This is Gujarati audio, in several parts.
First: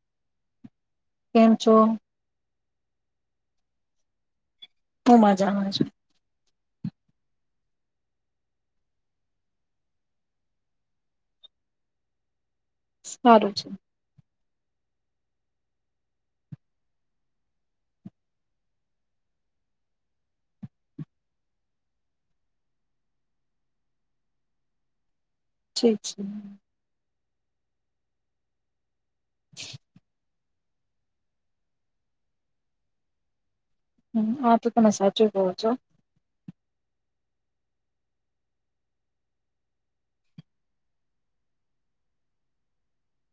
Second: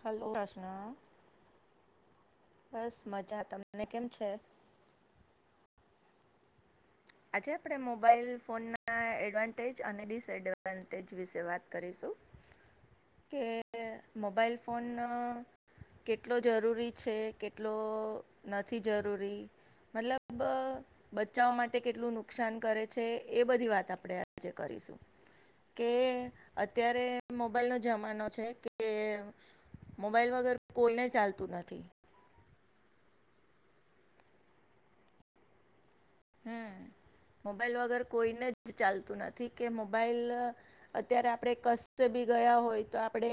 હેલો તસના કેમ છો બસ મજા તમને કેમ છે. હું મજામાં છુ. આજે આપણે મોબાઈલ ફોન ના એડવાન્ટેજ અને ડિસએડવાન્ટેજ વિશે વાત કરીશું. કે સારું છે મોબાઈલ ફોન કેટલો જરૂરી છે કેટલો નથી જરૂરી મતલબ બચાવ માટે તે કેટલું નુકસાન કરે છે એ બધી વાત આપણે આજે કરીશું. કે ઠીક છે અત્યારે મોબાઈલનો જમાનો છે કે મોબાઈલ વગર કોઈને ચાલતું નથી. હ, આતો તમે સાચું કોહ છો. હમ્મ, મોબાઈલ વગર કોઈને જ ચાલતું નથી કે મોબાઈલ અત્યારે આપણે કસ્ત બી ગયા હોય તો આપણે,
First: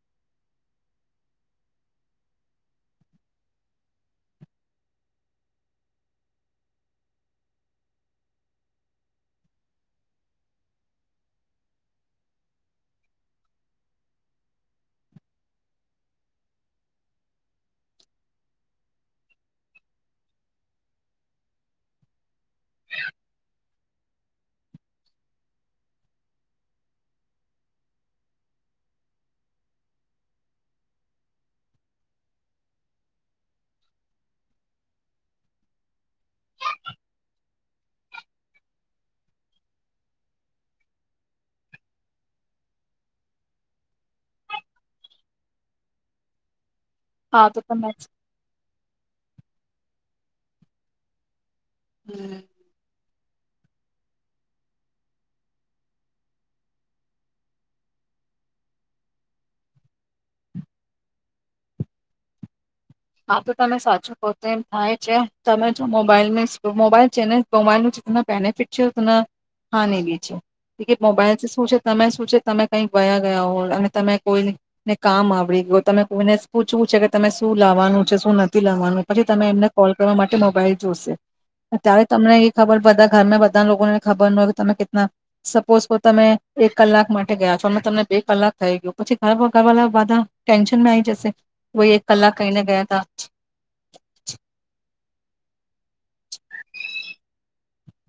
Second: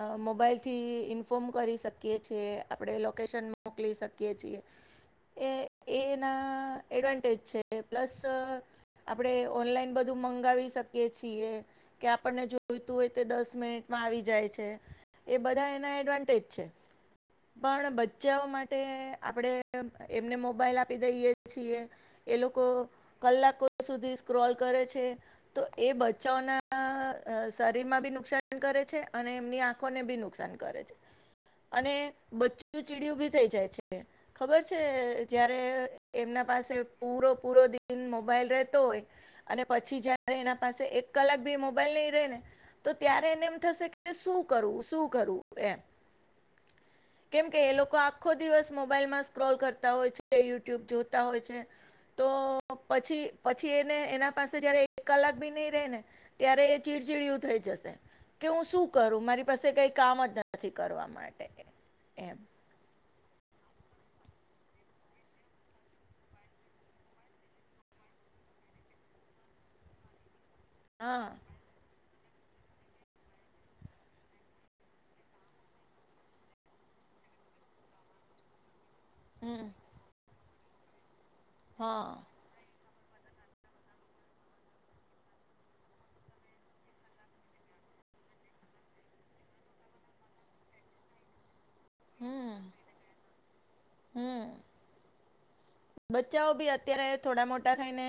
અ મોબાઈલથી ઇન્ફોર્મ કરી શકીએ છીએ, આપણે લોકેશન મોકલી શકીએ છીએ, એ એના એડવાન્ટેજ છે, પ્લસ આપણે ઓનલાઈન બધું મંગાવી શકીએ છીએ, કે આપણને જોઈતું હોય તે દસ મિનિટમાં આવી જાય છે, એ બધા એના એડવાન્ટેજ છે. પણ બચ્ચાઓ માટે આપણે એમને મોબાઈલ આપી દઈએ છીએ એ લોકો કલાકો સુધી સ્ક્રોલ કરે છે, તો એ બચ્ચાઓના અ શરીર માં બી નુકસાન કરે છે અને એમની આંખોને બી નુકસાન કરે છે, અને બચ્ચું ચીડયું બી થઈ જાય છે ખબર છે જ્યારે એમના પાસે પૂરો પૂરો દિન મોબાઈલ રહતો હોય અને પછી જયારે એના પાસે એક કલાક ભી મોબાઈલ નઈ રે ને, તો ત્યારે એને એમ થશે કે સુ કરવું, સુ કરવું, એમ. હા કેમ તો કે એ તમે લોકો આખો દિવસ મો બાઈલમાં સ્ક્રોલ કરતા હોય છે યુ ટ્યુબ જોતા હોય છે. તો, પછી પછી એને એના પાસે જયારે એક કલાક બી ની રે ને, ત્યારે એ ચીડચીડયું થઈ જશે, કે હું શું કરું, મારી પાસે કઈ કામ જ નથી કરવા માટે એમ. હા તો તમે સાચું કહો તો એમ થાય છે, તમે જો મોબાઈલ ને મોબાઈલ છે ને મોબાઈલનું જેતના બેનિફિટ છે, ઉતના હાનિ બી છે. કે હા મોબાઈલ શું છે તમે જ શું છે તમે કઈક ગયા ગયા હો અને તમે કોઈને કામ આવડી ગ્યો, તમે કોઈને પૂછવું છે કે તમે શું લાવવાનું છે, શું નથી લાવવાનું પછી તમે હમ એમને કોલ કરવા માટે મો બાઇલ જોશે. અત્યારે હા તમને એ ખબર બધા ઘરમાં બધા લોકોને ખબર ન હોય કે તમે કેટના સપોઝ કો તમે એક કલાક માટે ગયા છો, અ તમને બે કલાક થઈ ગ્યું, પછી ઘર ઘરવાળા બધા ટેન્શનમાં આઇ જશે કો એક કલાક કહીને ગયા તા હમ્મ. બચ્ચાઓ ભી અત્યારે થોડા મોટા થઈને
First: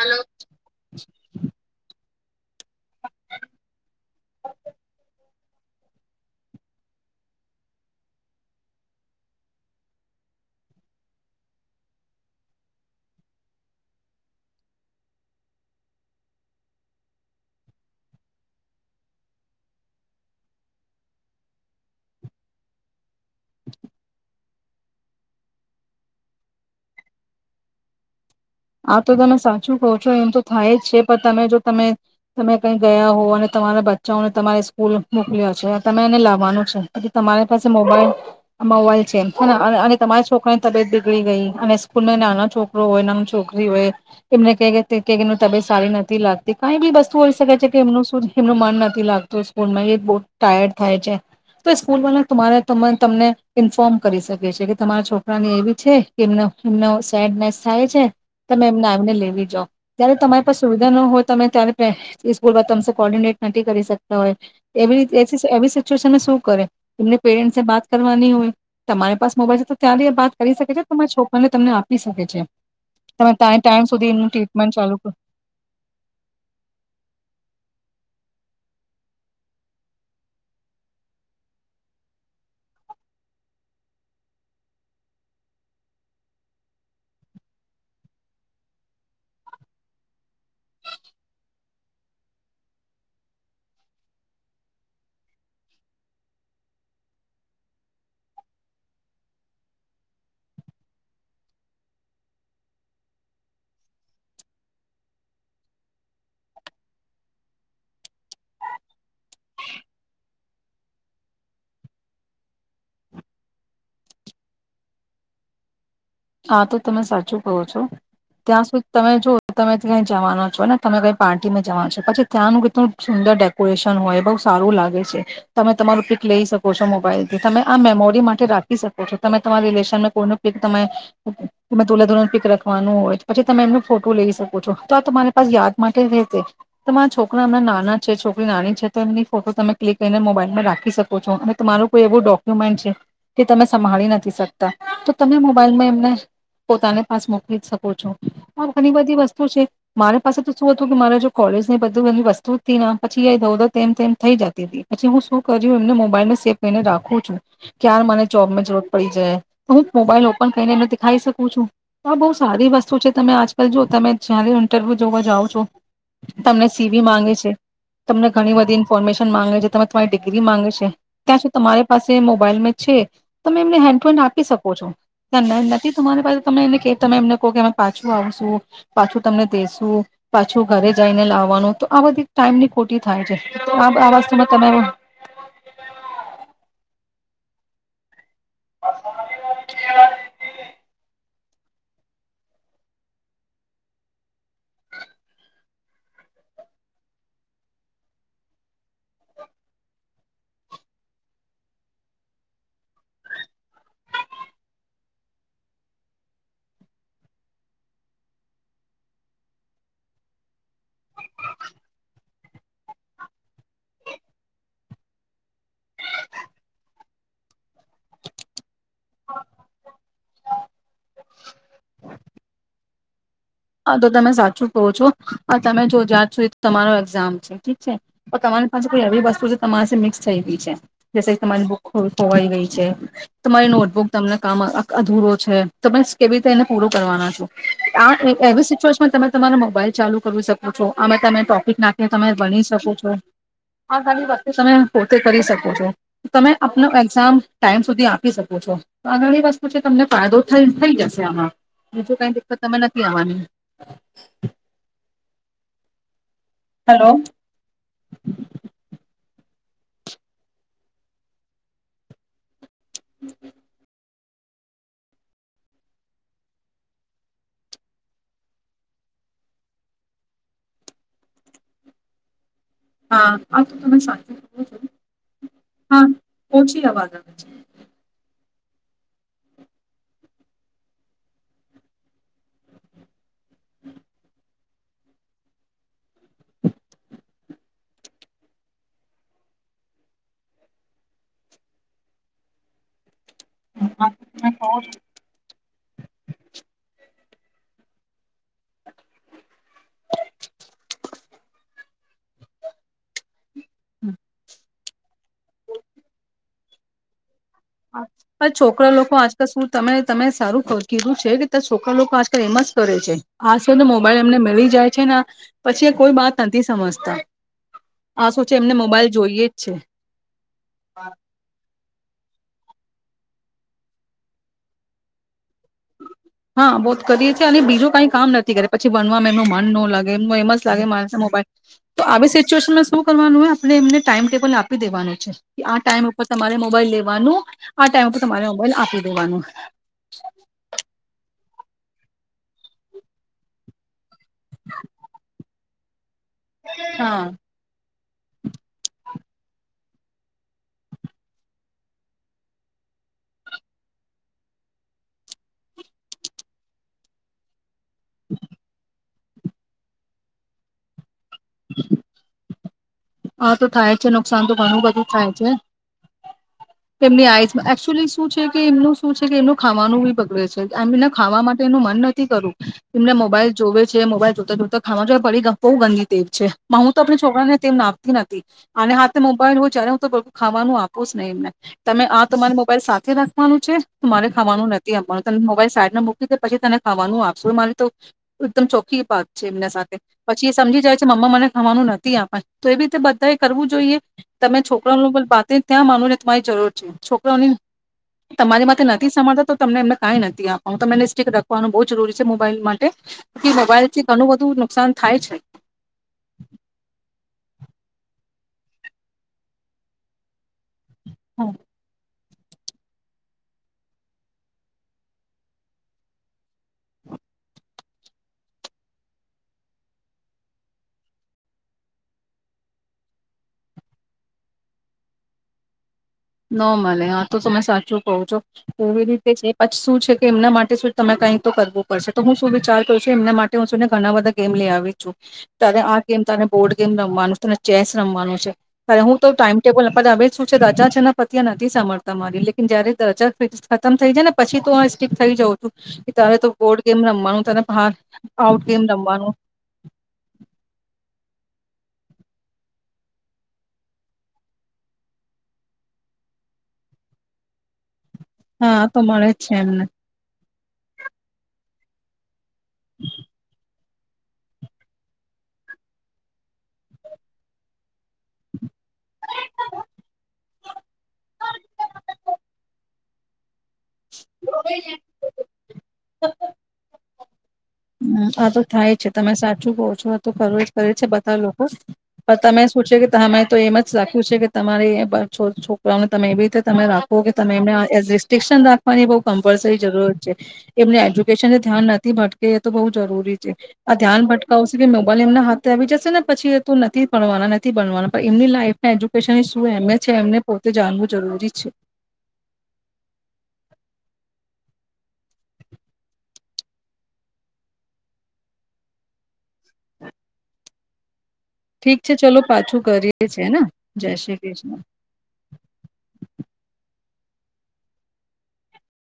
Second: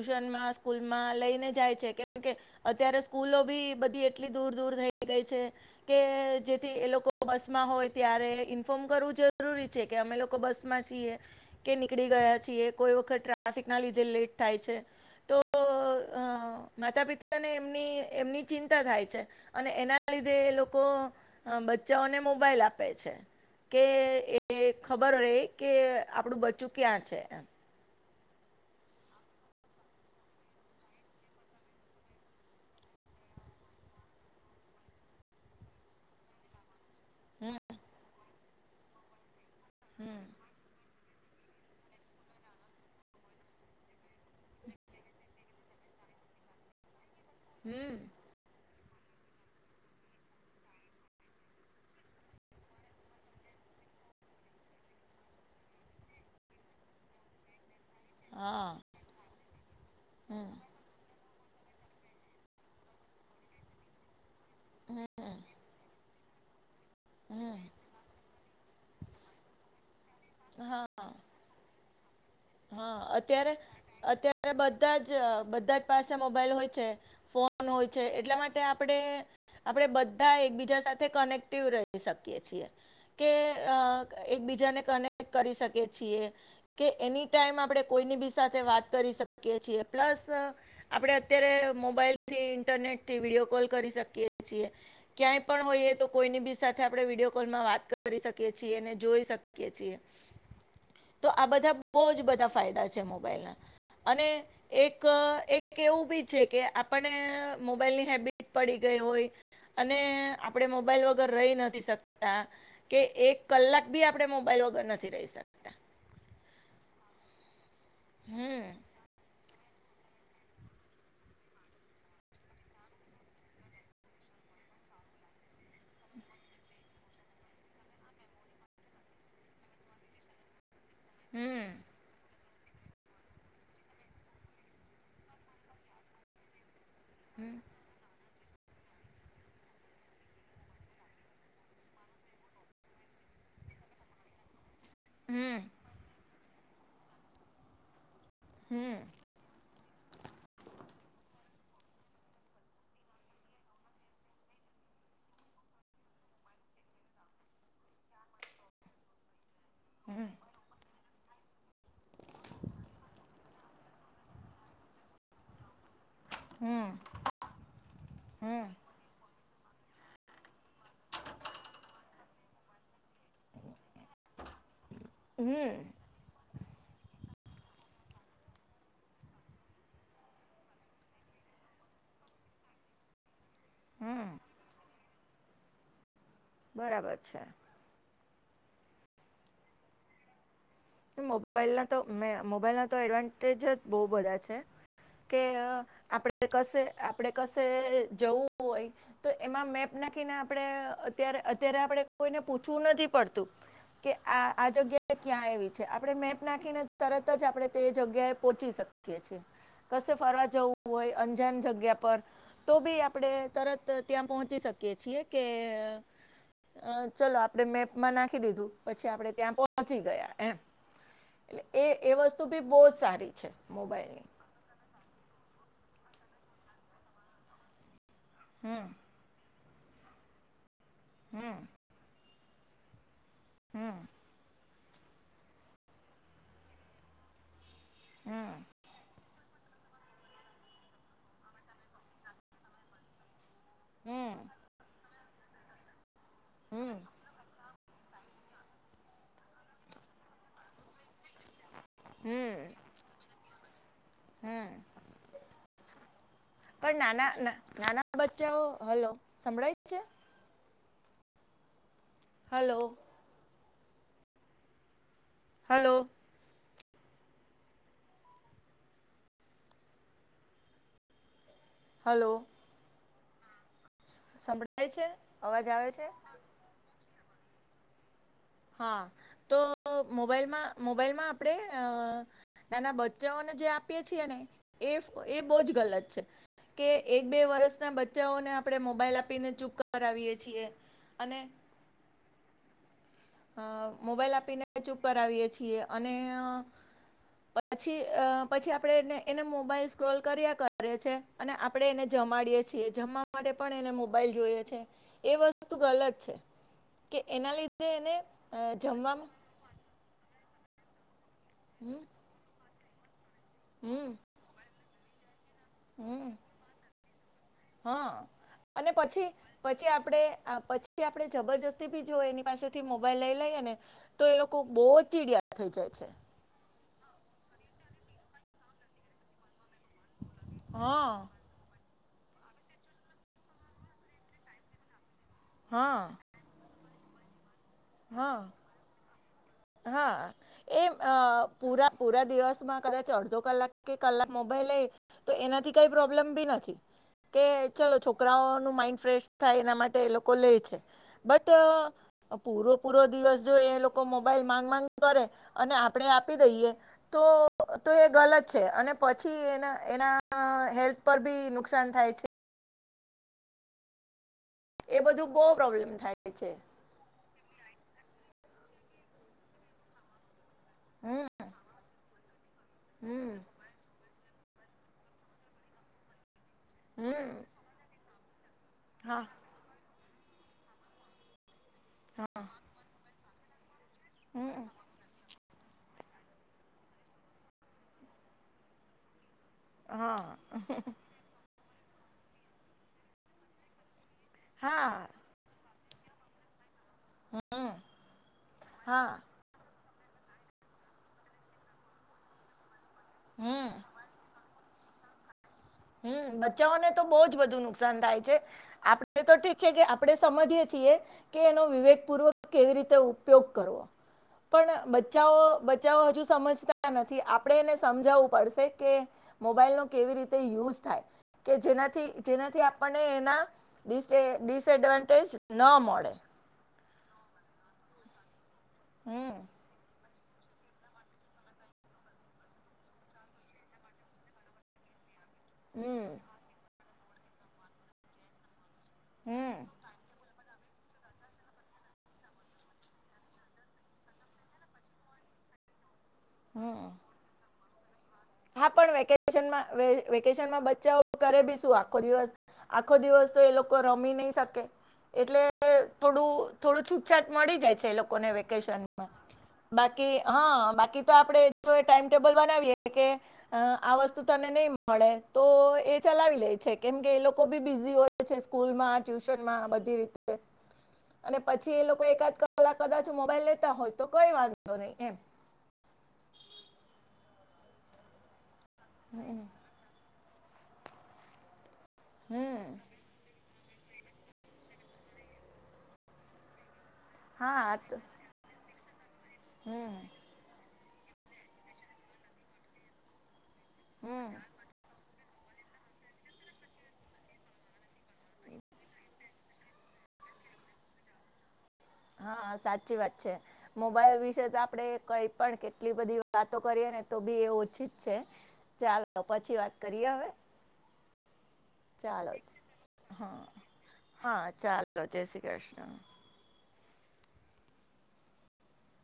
હલો સ્કૂલમાં લઈને જાય છે કે કેમ કે અત્યારે સ્કૂલો બી બધી એટલી દૂર દૂર થઈ ગઈ છે કે જેથી એ લોકો બસમાં હોય ત્યારે ઈન્ફોર્મ કરવું જરૂરી છે કે અમે લોકો બસ માં છીએ. કે નીકળી ગયા છીએ, કોઈ વખત ટ્રાફિક ના લીધે લેટ થાય છે, તો અ માતા પિતાને એમની એમની ચિંતા થાય છે અને એના લીધે એ લોકો બચ્ચાઓને મોબાઈલ આપે છે, કે એ ખબર રહે કે આપણું બ ચ્ચું ક્યા છે એમ. આ તો તમે સાચું કહો છો એમ તો થાય જ છે પણ તમે જો તમે તમે કઈ ગયા હો અને તમારા બચ્ચાઓને તમારે સ્કૂલ મોકલ્યા છે તમે એને લાવવાનું છે એ તમારી હમ પાસે મોબાઈલ આ મોવાઈલ છેમ અને અને અને હમ તમારી છોકરા ની તબેત બી ગડી ગઈ અને સ્કૂલમાં નાનો છોકરો હોય નાનો છોક રી હોય એમને કે કે તબિત સારી નથી લાગતી, કાઈ બી વસ્ તું હોય શકે છે કે હમ એનું એમનું મન ન થી લાગતું સ્કૂલમાં એ બો ટાયર્ડ થાય છે, તો એ સ્કૂલ વાળ તમારા તમાર તમને ઈન્ફોર્મ કરી શકે છે, કે તમારા છોકરાને એવી છે કે એમનો એમનો સેડનેસ થાય છે. તમે હા એમને આવીને લેવી જાવ, ત્યારે તમારી હમ પાસે સુવિધા ન હોય તમે ત્યાં ને ત્યાં એ સ્કૂલ બા તમ કોર્ડિનેટ નથી કરી શકતા હોય એવી એસી એવી સિચ્યુએશન નું સુ કર તમને હમ પેરન્ટસે બાત કરવાની હોય તમારી પાસે મોબાઈલ છે, તો ત્યા્યારે વાત કરી શકે છે, હા તમારા છોકરીને તમને આપ આપી શકે છે. હા તમે અત્યારે ટાઈમ સુધી એમનું અત્યારે ટ્રીટમેન્ટ ચાલુ બધા જ કરો બધા જ પાસે મોબાઈલ હોય છે, ફોન હોય એટલા માટે આપણે આપણે બધા એકબીજા સાથે કનેક્ટિવ રહી શકીએ છીએ, કે અ એકબીજાને કનેક્ટ કરી શકીએ છીએ કે એની ટાઈમ આપણે કોઈની બી સાથે વાત કરી શકીએ છીએ પ્લસ આપડણે અત્યારે મોબાઈલ થી ઇન્ટરનેટ થી વિડીયો કોલ કરી શકીએ છીએ, ક્યાંય પણ હોઈએ તો કોઈની બી સાથે આપ વિડીયો કોલમાં વાત કરી શકીએ છીએ જોઈ શકીએ છીએ તો આ બધા બહુ જ બધા ફાયદા છે મોબાઈલના અને એક એક એવું બી છે કે આપણને મોબાઈલની હેબિટ પડી ગઈ હોય અને આપણે મોબાઈલ વગર રહી નથી શકતા કે એક કલાક બી આપણે મોબાઈલ વગર નથી રહી શકતા. હા તો તમે સાચું કહો છો. હમ ત્યાં સુધી તમે જો તમે ક્યાંય જવાનો છો ને તમે કઈ પાર્ટીમાં જવાનું છો પછી ત્યાંનું કેટલું સુંદર ડેકોરેશન હોય બઉ સારું લાગે છે, તમે તમારું પિક લઈ શકો છો મોબાઈલ થી તમે આ મેમોરી માટે રાખી શકો છો તમે તમારી રિલેશનમાં કોઈનું પિક તમે હમ એમાં દુલ્હા દુલહન પીક રખ વાનું હોય પછી તમે એમનું ફોટું લઈ શકો છો, તો આ તમારી પાસ યાદ માટે રહેશે. તમારા છોકરા હમણાં નાના છે છોક આપણી નાની છે તો એમની ફોટો તમે ક્લિક કરીને મોબાઈલમાં રાખી શકો છો, અને તમારું કોઈ એવું ડોક્યુમેન્ટ છે જે તમે સંભાળી નથી શક. તા તો તમે હમ મોબાઈલમાં એમને પોતાને પાસ મોકલી જ શકો છો. હ ઘણી હમ બધી વસ્તુ છે મારી પાસે તો શું હતું કે મારે જો કોલેજ બધું બી વસ્તુ ના પછી ઇધર ઉધર તેમ તેમ થઈ જતી હતી પછી હું શું કર એમને મોબાઈલ સેફ કરીને રાખું છું ક્યાર મને જોબમાં જરૂર પડી જાય. હું મોબાઈલ ઓપન કરીને થાઈ શકું છું, આ બહુ સારી વસ્તુ છે તમે આજકાલ જો તમે જય્યારે ઇન્ટરવ્યુ જોવા જાઓ છો. તમને સીવી માંગે છે, તમને ઘણી હમ બધી ઇન્ફોર્મેશન માંગે છે. તમારી ડિગ્રી માંગે છે, ત્યાં સુ તમારી પાસે મોબાઈલ મે છે તમે એમનેે હેન્ડ તો હેન્ડ ને આપી શકો છો. તમે એને તમે એમને કહો કે અમે પાછું આવશું પાછું તમને દેસુ પાછું ઘરે જઈને લાવવાનું, તો આ બધી ટાઈમ ની ખોટી થાય છે. આ આ હમ વસ્તુ તમે બરાબર છે. [unintelligible] મોબાઈલના તો મે મોબાઈલના તો એડવાન્ટેજ જ બહુ બધા છે કે આપણે કશે આપણે કશે જવું હોય તો એમાં મેપ નાખીને આપણે અત્યારે અત્યારે આપણે કોઈને પૂછવું નથી પડતું કે આ આ જગ્યાએ ક્યાં આવી આપણે મેપ નાખીને તરત જ આપણે તે જગ્યાએ પહોંચી શકીએ છીએ કશે ફરવા જવું હોય અંજાન જગ્યા પર તો બી આપણેે તરત ત્યાં પહોંચી શકીય છીએ કે અ ચલો આપણેે મેપમાં નાખી દીધું પછી આપણે ત્યાં પહોંચી ગયા એમ એ એ વસ્તુ ભી બહુ સારી છે હા તો મોબાઈલની તમે સાચું કહો છો હ તમે જો જત છો તમારો એક્ઝામ છે ઠીક છે તમારી હમ પાસે એવી વસ્તુ છે માસે મિક્સ થઈ ગય છે જૈ કે હમ તમારી બુક ખોલ ધોવાઈ ગઈ છે તમારી નોટબુક હમ તમને કામ અધુરો છે તમે કેવી રીતે એને પૂરો કરવાના છો આ એવી હમ સિચ્યુએશનમાં તમે તમારા મોબાઈલ ચાલુ કરી શકો છો આમાં તમે ટોપિક નાખી તમે ભણી શકો છો હા સાાલી હમ બતી સમય તે કરી શકોું છો તમે આપનો હમ એક્ઝામ ટાઈમ સુધી આપી શકો છો આ ઘણી વસ્તુ છે તમને ફાયદો થ થઈ જશે બીજું કઈ દિકકત હમ તમે નથી વાની હમ પણ નાના નાના બચ્ચાઓ હલો સંભળાય પ છે હલો હમ હલો હલો હા આ તો તમે સાચું કહો છો સંભળાય છે અવાજ આવે હા છે ઓછી [inaudible] હા તો મોબાઈલમાં મોબાઈલમાં આપણેે નાના જને જે આપીએે છીએ ને એ એ બોવ જ ગલત છે કે એક બે વર્ષના બચ્ચાઓને આપણે મોબાઈલ આપીને ચૂપ કરાવીયએ છીએ અને હ મોબાઈલ આપીને ચૂપ કરાવીએ છીએ અને પછી અ પછી આપણે એને એને મોબાઈલ સ્ક્રોલ કર્યા કરએ છે અને આપણે એને જમાડીએ છીએ જમા માટે પણ એને મોબાઈલ જોઈએ છે એ વસ્તુ ગલત છે કે એના લીધે એને. અ છોકરા લોકો જમવામાં આજકાલ શું, તમે તમે. સારું કહું કીધું છે. [unintelligible] હમ લોકો આજકલ એમસ. કરે છે. હમ [unintelligible] પછી એ કોઈ હમ બાત નથી સમજતા હા આ સોચે એમને અને મોબાઈલ પછી જોઈએ જ છે. પછી આપણે આ પછી આપણે [unintelligible] જો એની પાસેથી મોબાઈલ લઈ લઈએ ને તો એ લોકો બો ચીડિયા થઈ જાય છે. હા [unintelligible] જ કરીએ છીએ અને બીજું કઈ કામ નથી કરે પછી ભનવાવામાં એમનું મન ન લાગે એમ એમ જ લાગે મા હા મોબાઈલ તો આવી સિચ્યુએશનમાં શું કરવાનું હોય આપણે એમને ટાઈમ-ટેબલ આપી દેવાનું છે આ હા ટાઈમ ઉપર તમારે મોબાઈલ લેવાનું આ ટાઈમ ઉપર તમારે હા મોબાઈલ આપી દેવાનું [inaudible] હા એ અ પુરા પુરા દિવસમાં કદાચ અડધો કલાક કે કલાક મોબાઈલ લઈ તો એનાથી કઈ પ્રો લબભી નથી હા કે ચલો છોકરાનું માઈન્ડ ફ્રેશ થાય એના માટે એ લોકો લેય છે બટ પૂરો પૂરો દિવસ જો એ લોકો મો મોબાઈલ માંગ માંગ કરે અને આપણે આપી દઈએ તો તો એ ગલત છે અને પછી એના એના હેલ્થ ઉપર ભી નુકસાન થાય છે. હા તો થાય છે નુ નુકસાન તો ઘણું એ બધું થાય બહુ છે પ્રોબ્લેમ થાય છે તેમની આઈસમાં એકચુલી શું છે કે એમનું શું છે કે એમનું ખાવાનું બી બગડે છે. એમને હમ ખાવા માટે એનું મન ન થી કરુ તમને હમ મોબાઈલ જોવે છે મોબાઈલ જોતા જોતા ખાવા જોએ પડી બહુ ગંદી ટેવ છે. હમ [unintelligible] નથી. આને હાથે હા મોબાઇલ હો જ્યારે ખાવાનું આપોસ ને એમને તમે આ તમારી મોબાઈલ સાથે રા ખવાનું છે. મારે ખાવાનું નથી અએમ પણ ત મોબાઈલ સાઈડમાં મૂકીડે પછી તને ખાવાનું આપશુ મારી તો એકદમ ચોખી વાત છે એમના સાથે હા પછી એ સમજી જાય છે મમ્મા મને ખવાનું નથી આપે તો એવી રીતે બધા એ કરવું જોઈએ તમે છોકરા ન હા બ બાતી જ ત્યાં માનવ ને તમારી જરૂર છે છોકરોની હમ તમારી માટે નથી હા સાભળતા તો તમને એમને કઈ નથી આપવાનું તો તને સ્ટીિક રાખવાનું બહુ જરૂરી છે મોબાઈલ માટે હમ મોબાઈલથી ઘણું બધું નુકસાન થાય છે. હમ બચ્ચાઓને તો બહુ જ બધું નુકસાન થાય છે આપડ તો ઠીક છે કે આપડે સમજીય છીએ કે એનો વિવેક પૂર્વક કેવી રીતે ઉપયોગ કરવો પણ બચ્ચાઓ બચ્ચાઓ હજુ સમજતા નથી આપડણે એને સમજાવવું પડશે કે મોબાઈલ નો કેવી રીતે તે યુઝ થાય કે જેનાથી જેનાથી આપણને એનાડિસ ડિસએડવાન્ટેજ ન મળે ન મળલે આ તો તમે સાચું કો છો એવી હમ રીતે છે પછી શું છે. એમના માટે શ તમે કઈક તો કરવું પડશે તો હું શું વિચાર કરું છું એમના માટે હું છું ને ઘણા બધા ગેમ લઈ આવી છું તને આ હમ ગેમ તને બોર્ડ ગેમ રમવાનું છે ચેસ રમવાનું છે તરે હું તો હમ ટાઈમ ટેબલ અ આવે છું રાજા જનક પત્યા નથી સાભળતા મારી લેકન જયારે દજા ફ્રીજ ખતમ થઈ જાય ને પછી તો સ્ટીિક થઈ જઉું છું તારે તો બોર્ડ હમ ગેમ રમવાનું તને હા. હા પણ વેકેશનમાં વેકેશન માં બચ્ચાઓ કરે બી શું આખો દિવસ આખો દિવસ તો એ લોકો રમી નહી શકે એટલે થોડું થોડું છૂટછાટ મળી જાય છે એ લોકો વેકેશન હા તો માં મળે જ છે એમને બાકી હ. બાકી તો આપડે જો ટાઈમ ટેબલ બનાવીએ કે આ વસ્તુ તને નહી મળે તો એ ચલાવી લે છે કેમકે એ લોકો ભી બીઝી હોય છે સ્કૂલમાં ટ્યુશનમાં બધી રીતે અને પછી એ લોકો એકાદ કલાક કદાચ મોબાઈલ હોય તો કોઈ વાંધો નહીં એમ [inaudible] હમ. [unintelligible] થાય છે તમે સાચું કહો છો તો કરવો જ કરે છે બતાવ લોકો પણ ત હમ મેં સોચ્યો કે તમે તો એમ જ રાખવ્યું છે કે તમારી છોક છોકરાઓને તમે એવી રીતે તમે હગ તમે એમને હા તો- એ રિસ્ટ્રિકશન દા અને એ બહુ કમ્પલસરી હમ જરૂરત છે. એમને એજ્યુકેશન ને ધ્યાન નથી ભટકે તો બહુ જરૂરી છે. આ ધ્યાન હમ ભટકાવુ મે ભલે એમના હાથે આવી જશે ને, પછી એ તો નથી ભણવાના, નથી ભણવાના. પણ એમની લાઈફ ના એજ્યુકેશનની શું? એમ છે. એમને પોતે જાણવું જરૂરી છે. હા, સાચી વાત છે. મોબાઈલ વિશે તો આપડે કઈ પણ કેટલી બધી વાતો કરીએ ને, તો બી એ ઓછી જ છે. ચાલો, પછી વાત કરીએ હવે. ઠીક છે ચાલો, ચલો પાછું કરીએ હા, છે ને જય શ્રી હા, કૃષ્ણ ચાલો. જય શ્રી કૃષ્ણ.